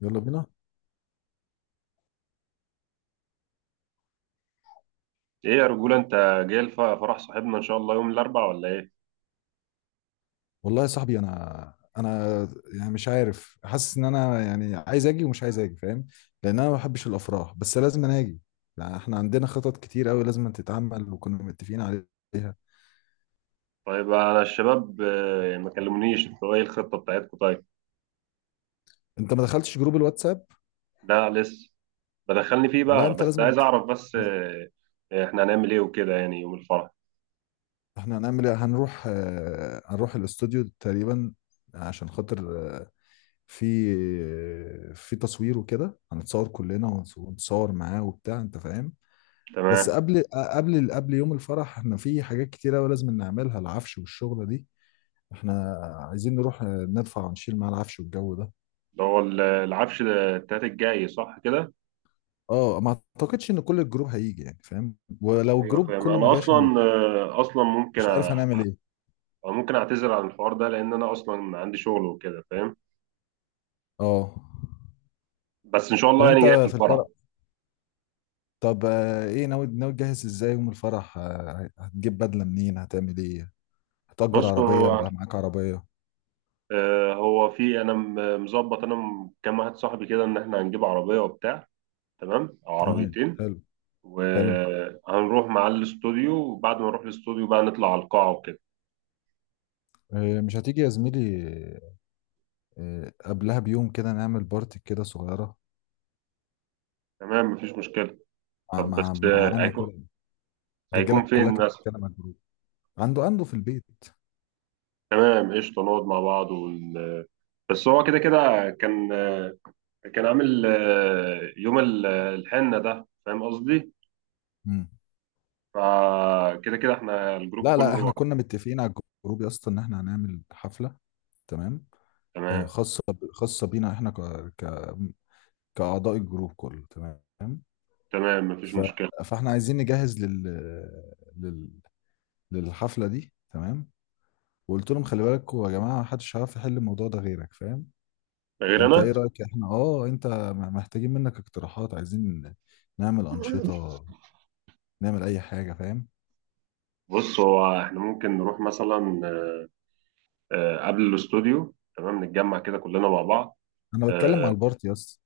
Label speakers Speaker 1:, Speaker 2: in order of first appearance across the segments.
Speaker 1: يلا بينا.
Speaker 2: ايه يا رجولة انت، جاي فرح صاحبنا ان شاء الله يوم الاربعاء ولا ايه؟
Speaker 1: والله يا صاحبي، انا يعني مش عارف، حاسس ان انا يعني عايز اجي ومش عايز اجي فاهم؟ لان انا ما بحبش الافراح، بس لازم انا اجي. يعني احنا عندنا خطط كتير قوي لازم تتعمل وكنا متفقين عليها.
Speaker 2: طيب انا الشباب ما كلمونيش، انتوا ايه الخطة بتاعتكم طيب؟
Speaker 1: انت ما دخلتش جروب الواتساب؟
Speaker 2: لا لسه. بدخلني فيه
Speaker 1: لا،
Speaker 2: بقى
Speaker 1: انت
Speaker 2: بس
Speaker 1: لازم
Speaker 2: عايز اعرف بس
Speaker 1: م-
Speaker 2: احنا هنعمل ايه وكده يعني يوم الفرح.
Speaker 1: احنا هنعمل ايه، هنروح هنروح الاستوديو تقريبا عشان خاطر في في تصوير وكده، هنتصور كلنا ونتصور معاه وبتاع، انت فاهم. بس
Speaker 2: تمام.
Speaker 1: قبل يوم الفرح احنا في حاجات كتيرة أوي لازم نعملها، العفش والشغلة دي. احنا عايزين نروح ندفع ونشيل مع العفش والجو ده.
Speaker 2: ده هو العفش ده التلات الجاي صح كده؟
Speaker 1: اه، ما اعتقدش ان كل الجروب هيجي يعني، فاهم؟ ولو
Speaker 2: ايوه
Speaker 1: الجروب
Speaker 2: فاهم.
Speaker 1: كله ما
Speaker 2: انا
Speaker 1: جاش انا
Speaker 2: اصلا ممكن
Speaker 1: مش عارف هنعمل ايه.
Speaker 2: ممكن اعتذر عن الحوار ده، لان انا اصلا عندي شغل وكده، فاهم؟
Speaker 1: اه.
Speaker 2: بس ان شاء
Speaker 1: طب
Speaker 2: الله
Speaker 1: انت
Speaker 2: يعني جاي في
Speaker 1: في
Speaker 2: الفرح.
Speaker 1: الفرح، طب ايه ناوي، تجهز ازاي يوم الفرح؟ هتجيب بدلة منين؟ هتعمل ايه؟ هتأجر عربية
Speaker 2: بصوا،
Speaker 1: ولا معاك عربية؟
Speaker 2: هو في انا مظبط انا كام واحد صاحبي كده ان احنا هنجيب عربيه وبتاع. تمام او
Speaker 1: تمام،
Speaker 2: عربيتين.
Speaker 1: حلو. حلو.
Speaker 2: وهنروح مع الاستوديو، وبعد ما نروح الاستوديو بقى نطلع على القاعه وكده.
Speaker 1: مش هتيجي يا زميلي؟ قبلها بيوم كده نعمل بارتي كده صغيرة،
Speaker 2: تمام مفيش مشكله.
Speaker 1: مع
Speaker 2: طب بس
Speaker 1: مع معانا
Speaker 2: هيكون
Speaker 1: كده. الرجاله
Speaker 2: هيكون فين
Speaker 1: كلها كانت
Speaker 2: مثلا؟
Speaker 1: بتتكلم على الجروب. عنده في البيت.
Speaker 2: تمام قشطه، نقعد مع بعض ون... آه، بس هو كده كده كان عامل يوم الحنه، ده فاهم قصدي.
Speaker 1: مم.
Speaker 2: فكده كده احنا الجروب
Speaker 1: لا لا، احنا
Speaker 2: كله.
Speaker 1: كنا متفقين على الجروب يا اسطى ان احنا هنعمل حفله، تمام؟
Speaker 2: تمام.
Speaker 1: خاصه بينا احنا ك... كاعضاء الجروب كله، تمام.
Speaker 2: تمام مفيش
Speaker 1: ف...
Speaker 2: مشكله.
Speaker 1: فاحنا عايزين نجهز لل... للحفله دي، تمام. وقلت لهم خلي بالكوا يا جماعه، محدش هيعرف يحل الموضوع ده غيرك، فاهم.
Speaker 2: غير
Speaker 1: فانت
Speaker 2: انا.
Speaker 1: ايه رايك؟ احنا اه انت محتاجين منك اقتراحات، عايزين نعمل انشطه، نعمل اي حاجه، فاهم.
Speaker 2: بص، هو احنا ممكن نروح مثلا قبل الاستوديو، تمام نتجمع كده كلنا مع بعض.
Speaker 1: انا بتكلم
Speaker 2: آه،
Speaker 1: على البارتي يا اسطى،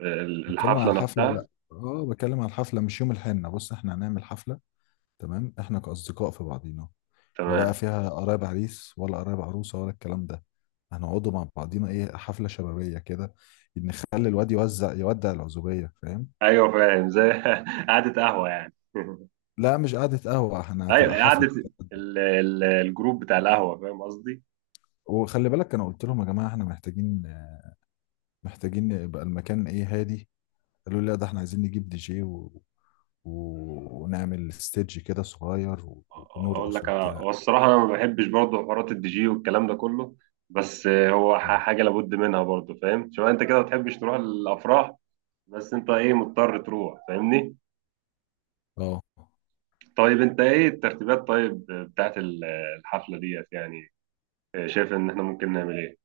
Speaker 1: بتكلم على
Speaker 2: الحفلة
Speaker 1: الحفله.
Speaker 2: نفسها.
Speaker 1: لا، اه بتكلم على الحفله مش يوم الحنه. بص احنا هنعمل حفله تمام، احنا كاصدقاء في بعضينا، لا بقى
Speaker 2: تمام.
Speaker 1: فيها قرايب عريس ولا قرايب عروسه ولا الكلام ده. هنقعدوا مع بعضينا، ايه، حفله شبابيه كده، نخلي الواد يوزع يودع العزوبيه، فاهم.
Speaker 2: ايوه فاهم، زي قعدة قهوة يعني.
Speaker 1: لا، مش قعدة قهوة، احنا
Speaker 2: ايوه
Speaker 1: هتبقى
Speaker 2: قعدة
Speaker 1: حفلة.
Speaker 2: الجروب بتاع القهوة، فاهم قصدي.
Speaker 1: وخلي بالك، انا قلت لهم يا جماعة احنا محتاجين يبقى المكان ايه، هادي. قالوا لي لا، ده احنا عايزين نجيب دي جي و... ونعمل ستيدج كده صغير
Speaker 2: اقول
Speaker 1: ونرقص
Speaker 2: لك، انا
Speaker 1: وبتاع.
Speaker 2: هو الصراحة انا ما بحبش برضه حوارات الدي جي والكلام ده كله. بس هو حاجة لابد منها برضه. فاهم، شوف انت كده ما بتحبش تروح الافراح. بس انت ايه مضطر تروح، فاهمني.
Speaker 1: اه،
Speaker 2: طيب انت ايه الترتيبات طيب بتاعت الحفلة ديت يعني؟ شايف ان احنا ممكن نعمل ايه؟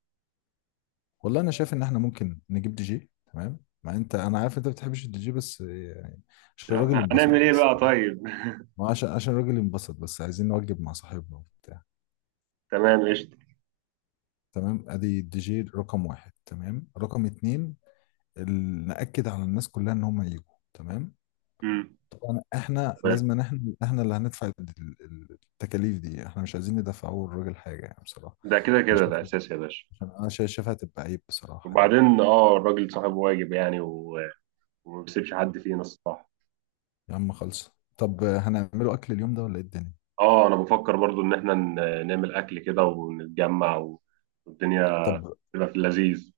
Speaker 1: والله انا شايف ان احنا ممكن نجيب دي جي، تمام؟ مع انت انا عارف انت ما بتحبش الدي جي، بس يعني عشان الراجل
Speaker 2: هنعمل
Speaker 1: ينبسط
Speaker 2: ايه
Speaker 1: بس.
Speaker 2: بقى طيب؟
Speaker 1: ما عشان الراجل ينبسط بس، عايزين نوجب مع صاحبنا وبتاع.
Speaker 2: تمام قشطة.
Speaker 1: تمام، ادي الدي جي رقم واحد، تمام. رقم اتنين، نأكد على الناس كلها ان هم يجوا، تمام.
Speaker 2: مم.
Speaker 1: طبعا احنا
Speaker 2: تمام.
Speaker 1: لازم، إن احنا اللي هندفع التكاليف دي، احنا مش عايزين ندفعوا الراجل حاجه يعني بصراحه.
Speaker 2: ده كده
Speaker 1: عشان
Speaker 2: كده
Speaker 1: شايف،
Speaker 2: ده اساسي يا باشا.
Speaker 1: عشان انا شايفها هتبقى عيب بصراحه يعني.
Speaker 2: وبعدين اه الراجل صاحب واجب يعني، وما بيسيبش حد فينا الصراحة.
Speaker 1: يا عم خلص. طب هنعمله اكل اليوم ده ولا ايه الدنيا؟
Speaker 2: اه، انا بفكر برضو ان احنا نعمل اكل كده ونتجمع، والدنيا
Speaker 1: طب.
Speaker 2: تبقى في اللذيذ.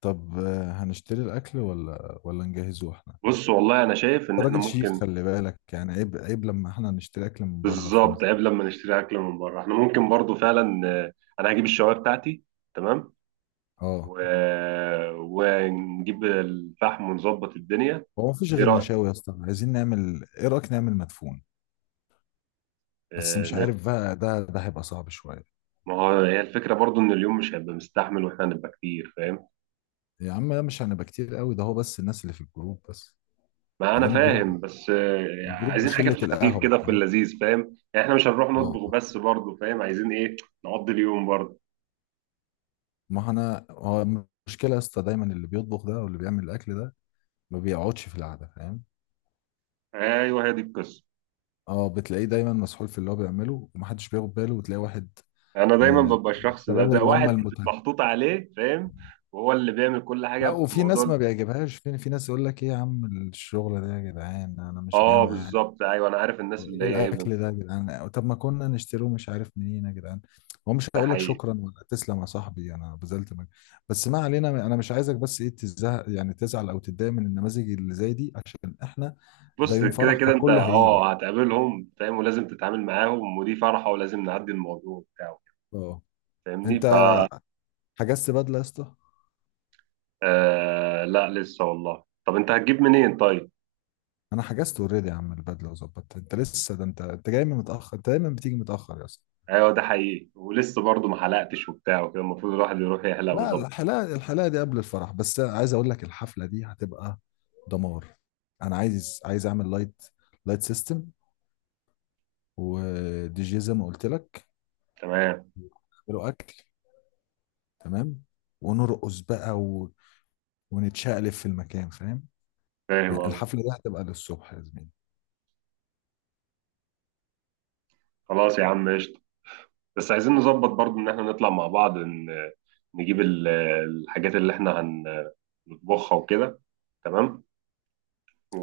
Speaker 1: طب هنشتري الاكل ولا نجهزه احنا؟
Speaker 2: بص، والله انا شايف ان
Speaker 1: أنت
Speaker 2: احنا
Speaker 1: راجل شيف
Speaker 2: ممكن.
Speaker 1: خلي بالك يعني، عيب لما احنا نشتري اكل من بره في يوم
Speaker 2: بالظبط،
Speaker 1: زي
Speaker 2: عيب
Speaker 1: ده.
Speaker 2: لما نشتري اكل من بره، احنا ممكن برضو فعلا انا هجيب الشوايه بتاعتي. تمام.
Speaker 1: اه.
Speaker 2: و... ونجيب الفحم ونظبط الدنيا.
Speaker 1: هو مفيش
Speaker 2: ايه
Speaker 1: غير
Speaker 2: رأيك؟
Speaker 1: مشاوي يا اسطى؟ عايزين نعمل، ايه رايك نعمل مدفون؟ بس
Speaker 2: آه،
Speaker 1: مش
Speaker 2: ن-
Speaker 1: عارف بقى، ده هيبقى صعب شويه.
Speaker 2: ما هو هي الفكرة برضو ان اليوم مش هيبقى مستحمل واحنا هنبقى كتير، فاهم؟
Speaker 1: يا عم لا، مش هنبقى كتير قوي، ده هو بس الناس اللي في الجروب بس.
Speaker 2: ما انا
Speaker 1: بعدين الجروب،
Speaker 2: فاهم، بس
Speaker 1: الجروب
Speaker 2: عايزين حاجة في
Speaker 1: بشلة
Speaker 2: الخفيف
Speaker 1: القهوة
Speaker 2: كده في
Speaker 1: فاهم.
Speaker 2: اللذيذ، فاهم؟ يعني احنا مش هنروح
Speaker 1: اه.
Speaker 2: نطبخ بس برضو، فاهم؟ عايزين ايه؟ نقضي اليوم برضو.
Speaker 1: ما انا، هو المشكلة يا اسطى دايما اللي بيطبخ ده واللي بيعمل الاكل ده ما بيقعدش في القعدة، فاهم.
Speaker 2: ايوه، هي دي القصة.
Speaker 1: اه، بتلاقيه دايما مسحول في اللي هو بيعمله ومحدش بياخد باله، وتلاقي واحد
Speaker 2: انا دايما
Speaker 1: من
Speaker 2: ببقى الشخص ده
Speaker 1: الشباب
Speaker 2: ده
Speaker 1: اللي هم
Speaker 2: واحد
Speaker 1: المتهم.
Speaker 2: محطوط عليه، فاهم؟ وهو اللي بيعمل كل حاجة
Speaker 1: لا،
Speaker 2: في
Speaker 1: وفي ناس
Speaker 2: موضوع.
Speaker 1: ما بيعجبهاش، في ناس يقول لك ايه يا عم الشغل ده يا جدعان، انا مش جاي
Speaker 2: اه،
Speaker 1: معايا.
Speaker 2: بالظبط، ايوه انا عارف الناس اللي
Speaker 1: وايه
Speaker 2: هي ايه.
Speaker 1: الاكل ده يا جدعان؟ طب ما كنا نشتروه، مش عارف منين يا جدعان. هو مش
Speaker 2: ده
Speaker 1: هقول لك
Speaker 2: حقيقي.
Speaker 1: شكرا ولا تسلم يا صاحبي، انا بذلت مجهود. بس ما علينا، انا مش عايزك بس ايه، تزهق يعني تزعل او تتضايق من النماذج اللي زي دي، عشان احنا ده
Speaker 2: بص،
Speaker 1: يوم
Speaker 2: كده
Speaker 1: فرح
Speaker 2: كده انت
Speaker 1: فكله هيجي.
Speaker 2: اه هتقابلهم، فاهم، ولازم تتعامل معاهم، ودي فرحة ولازم نعدي الموضوع بتاعه.
Speaker 1: اه.
Speaker 2: فاهمني
Speaker 1: انت حجزت بدله يا اسطى؟
Speaker 2: آه، لا لسه والله. طب انت هتجيب منين طيب؟
Speaker 1: انا حجزت اوريدي يا عم البدله وظبطت، انت لسه، ده انت جاي من متاخر، انت دايما بتيجي متاخر يا اسطى.
Speaker 2: ايوه، ده حقيقي، ولسه برضه ما حلقتش وبتاع وكده، المفروض الواحد يروح يحلق
Speaker 1: لا،
Speaker 2: ويظبط.
Speaker 1: الحلاقه، الحلاقه دي قبل الفرح. بس عايز اقول لك الحفله دي هتبقى دمار. انا عايز اعمل لايت، لايت سيستم، ودي جي زي ما قلت لك،
Speaker 2: تمام.
Speaker 1: له اكل، تمام. ونرقص بقى ونتشقلب في المكان، فاهم.
Speaker 2: فاهم
Speaker 1: يعني
Speaker 2: قصدي.
Speaker 1: الحفله دي هتبقى للصبح يا زميلي.
Speaker 2: خلاص يا عم قشطة. بس عايزين نظبط برضه ان احنا نطلع مع بعض، نجيب الحاجات اللي احنا هنطبخها وكده. تمام.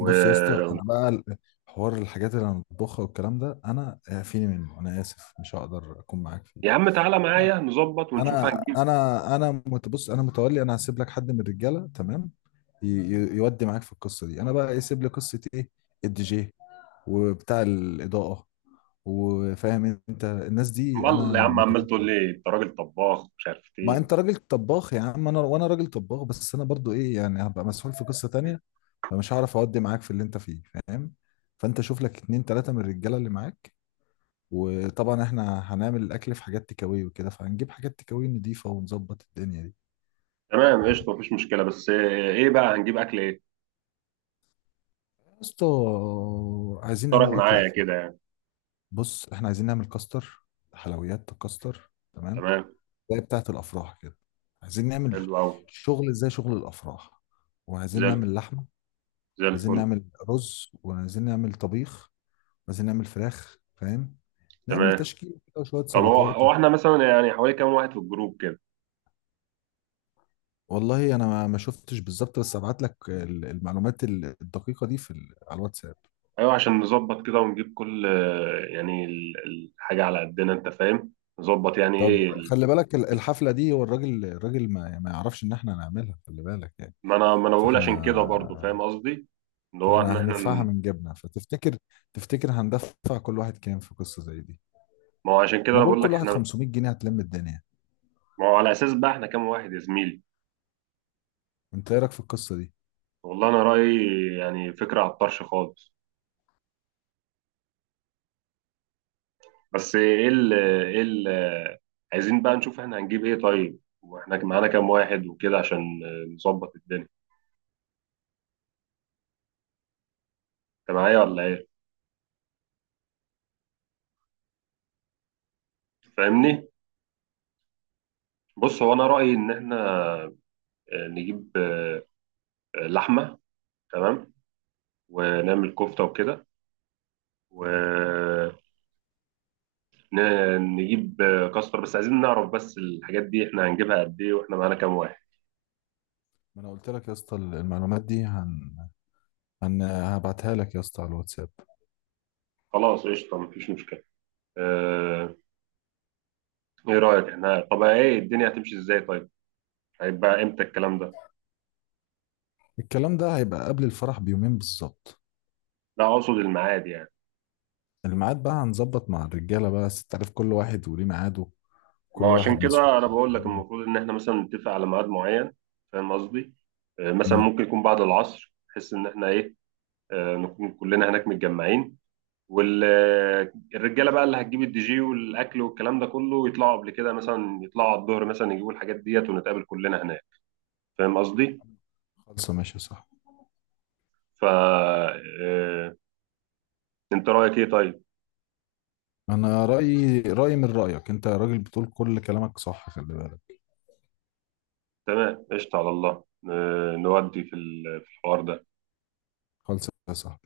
Speaker 1: بص يا اسطى، انا بقى حوار الحاجات اللي انا بطبخها والكلام ده انا فيني منه، انا اسف مش هقدر اكون معاك فيه.
Speaker 2: يا عم تعالى معايا نظبط ونشوف هنجيب.
Speaker 1: بص انا متولي، انا هسيب لك حد من الرجاله، تمام، يودي معاك في القصه دي، انا بقى يسيب لي قصه ايه، الدي جي وبتاع الاضاءه، وفاهم انت الناس دي
Speaker 2: امال يا
Speaker 1: انا
Speaker 2: عم، عمال تقول
Speaker 1: متكفل.
Speaker 2: لي انت راجل طباخ مش عارف
Speaker 1: ما
Speaker 2: ايه.
Speaker 1: انت راجل طباخ يا عم، انا وانا راجل طباخ، بس انا برضو ايه يعني هبقى مسؤول في قصة تانية، فمش هعرف اودي معاك في اللي انت فيه، فاهم. فانت شوف لك اتنين تلاتة من الرجالة اللي معاك. وطبعا احنا هنعمل الاكل في حاجات تكاوي وكده، فهنجيب حاجات تكاوي نضيفة ونظبط الدنيا دي.
Speaker 2: تمام قشطه مفيش مشكله، بس ايه بقى هنجيب اكل ايه؟
Speaker 1: يا اسطى، عايزين
Speaker 2: اقترح
Speaker 1: نعمل اكل
Speaker 2: معايا
Speaker 1: اصلا.
Speaker 2: كده يعني.
Speaker 1: بص احنا عايزين نعمل كاستر، حلويات كاستر، تمام؟
Speaker 2: تمام،
Speaker 1: زي بتاعة الافراح كده. عايزين نعمل
Speaker 2: حلو قوي.
Speaker 1: شغل زي شغل الافراح، وعايزين
Speaker 2: زي الف-
Speaker 1: نعمل لحمة،
Speaker 2: زي
Speaker 1: عايزين
Speaker 2: الفل.
Speaker 1: نعمل رز، وعايزين نعمل طبيخ، وعايزين نعمل فراخ فاهم، نعمل
Speaker 2: تمام.
Speaker 1: تشكيل كده وشوية
Speaker 2: طب هو
Speaker 1: سلطات
Speaker 2: هو احنا مثلا يعني حوالي كام واحد في الجروب كده؟
Speaker 1: والله انا ما شفتش بالظبط، بس ابعت لك المعلومات الدقيقة دي في على الواتساب.
Speaker 2: ايوه، عشان نظبط كده ونجيب كل يعني الحاجه على قدنا، انت فاهم. نظبط يعني
Speaker 1: طب
Speaker 2: ايه
Speaker 1: خلي بالك الحفلة دي، هو الراجل، الراجل ما يعرفش ان احنا هنعملها، خلي بالك يعني.
Speaker 2: ما انا بقول
Speaker 1: فاحنا
Speaker 2: عشان كده برضو، فاهم قصدي. اللي هو
Speaker 1: فاحنا
Speaker 2: احنا.
Speaker 1: هندفعها من جيبنا، فتفتكر، تفتكر هندفع كل واحد كام في قصة زي دي؟
Speaker 2: ما هو عشان كده
Speaker 1: انا
Speaker 2: انا
Speaker 1: بقول
Speaker 2: بقول لك
Speaker 1: كل واحد
Speaker 2: احنا.
Speaker 1: 500 جنيه هتلم الدنيا.
Speaker 2: ما هو على اساس بقى احنا كام واحد يا زميلي؟
Speaker 1: انت ايه رايك في القصة دي؟
Speaker 2: والله انا رايي، يعني فكره على الطرش خالص. بس ايه ال ايه ال عايزين بقى نشوف احنا هنجيب ايه طيب، واحنا معانا كام واحد وكده، عشان نظبط الدنيا. انت معايا ولا ايه؟ فاهمني. بص، هو انا رايي ان احنا نجيب لحمه. تمام. ونعمل كفته وكده.
Speaker 1: اه.
Speaker 2: ونجيب كاستر، بس عايزين نعرف بس الحاجات دي احنا هنجيبها قد ايه واحنا معانا كام واحد؟
Speaker 1: ما انا قلت لك يا اسطى المعلومات دي هبعتها لك يا اسطى على الواتساب.
Speaker 2: خلاص قشطه مفيش مشكله. آه، ايه رأيك احنا، طب ايه الدنيا هتمشي ازاي طيب؟ هيبقى امتى الكلام ده؟
Speaker 1: الكلام ده هيبقى قبل الفرح بيومين بالظبط.
Speaker 2: لا، اقصد الميعاد يعني.
Speaker 1: الميعاد بقى هنظبط مع الرجاله بقى، بس انت عارف كل واحد وليه ميعاده،
Speaker 2: ما هو
Speaker 1: كل
Speaker 2: عشان
Speaker 1: واحد مسحوق.
Speaker 2: كده انا بقول لك المفروض ان احنا مثلا نتفق على ميعاد معين، فاهم قصدي. مثلا
Speaker 1: امم.
Speaker 2: ممكن يكون بعد العصر بحيث ان احنا ايه، نكون كلنا هناك متجمعين. والرجاله بقى اللي هتجيب الدي جي والاكل والكلام ده كله يطلعوا قبل كده، مثلا يطلعوا على الظهر، مثلا يجيبوا الحاجات ديت ونتقابل كلنا هناك. فاهم قصدي.
Speaker 1: خلصه، ماشي صح.
Speaker 2: فا آه، انت رأيك ايه طيب؟
Speaker 1: انا رايي، رايي من رايك، انت راجل بتقول كل كلامك صح، خلي بالك.
Speaker 2: تمام قشطة على الله. نودي في الحوار ده.
Speaker 1: خلصه صح.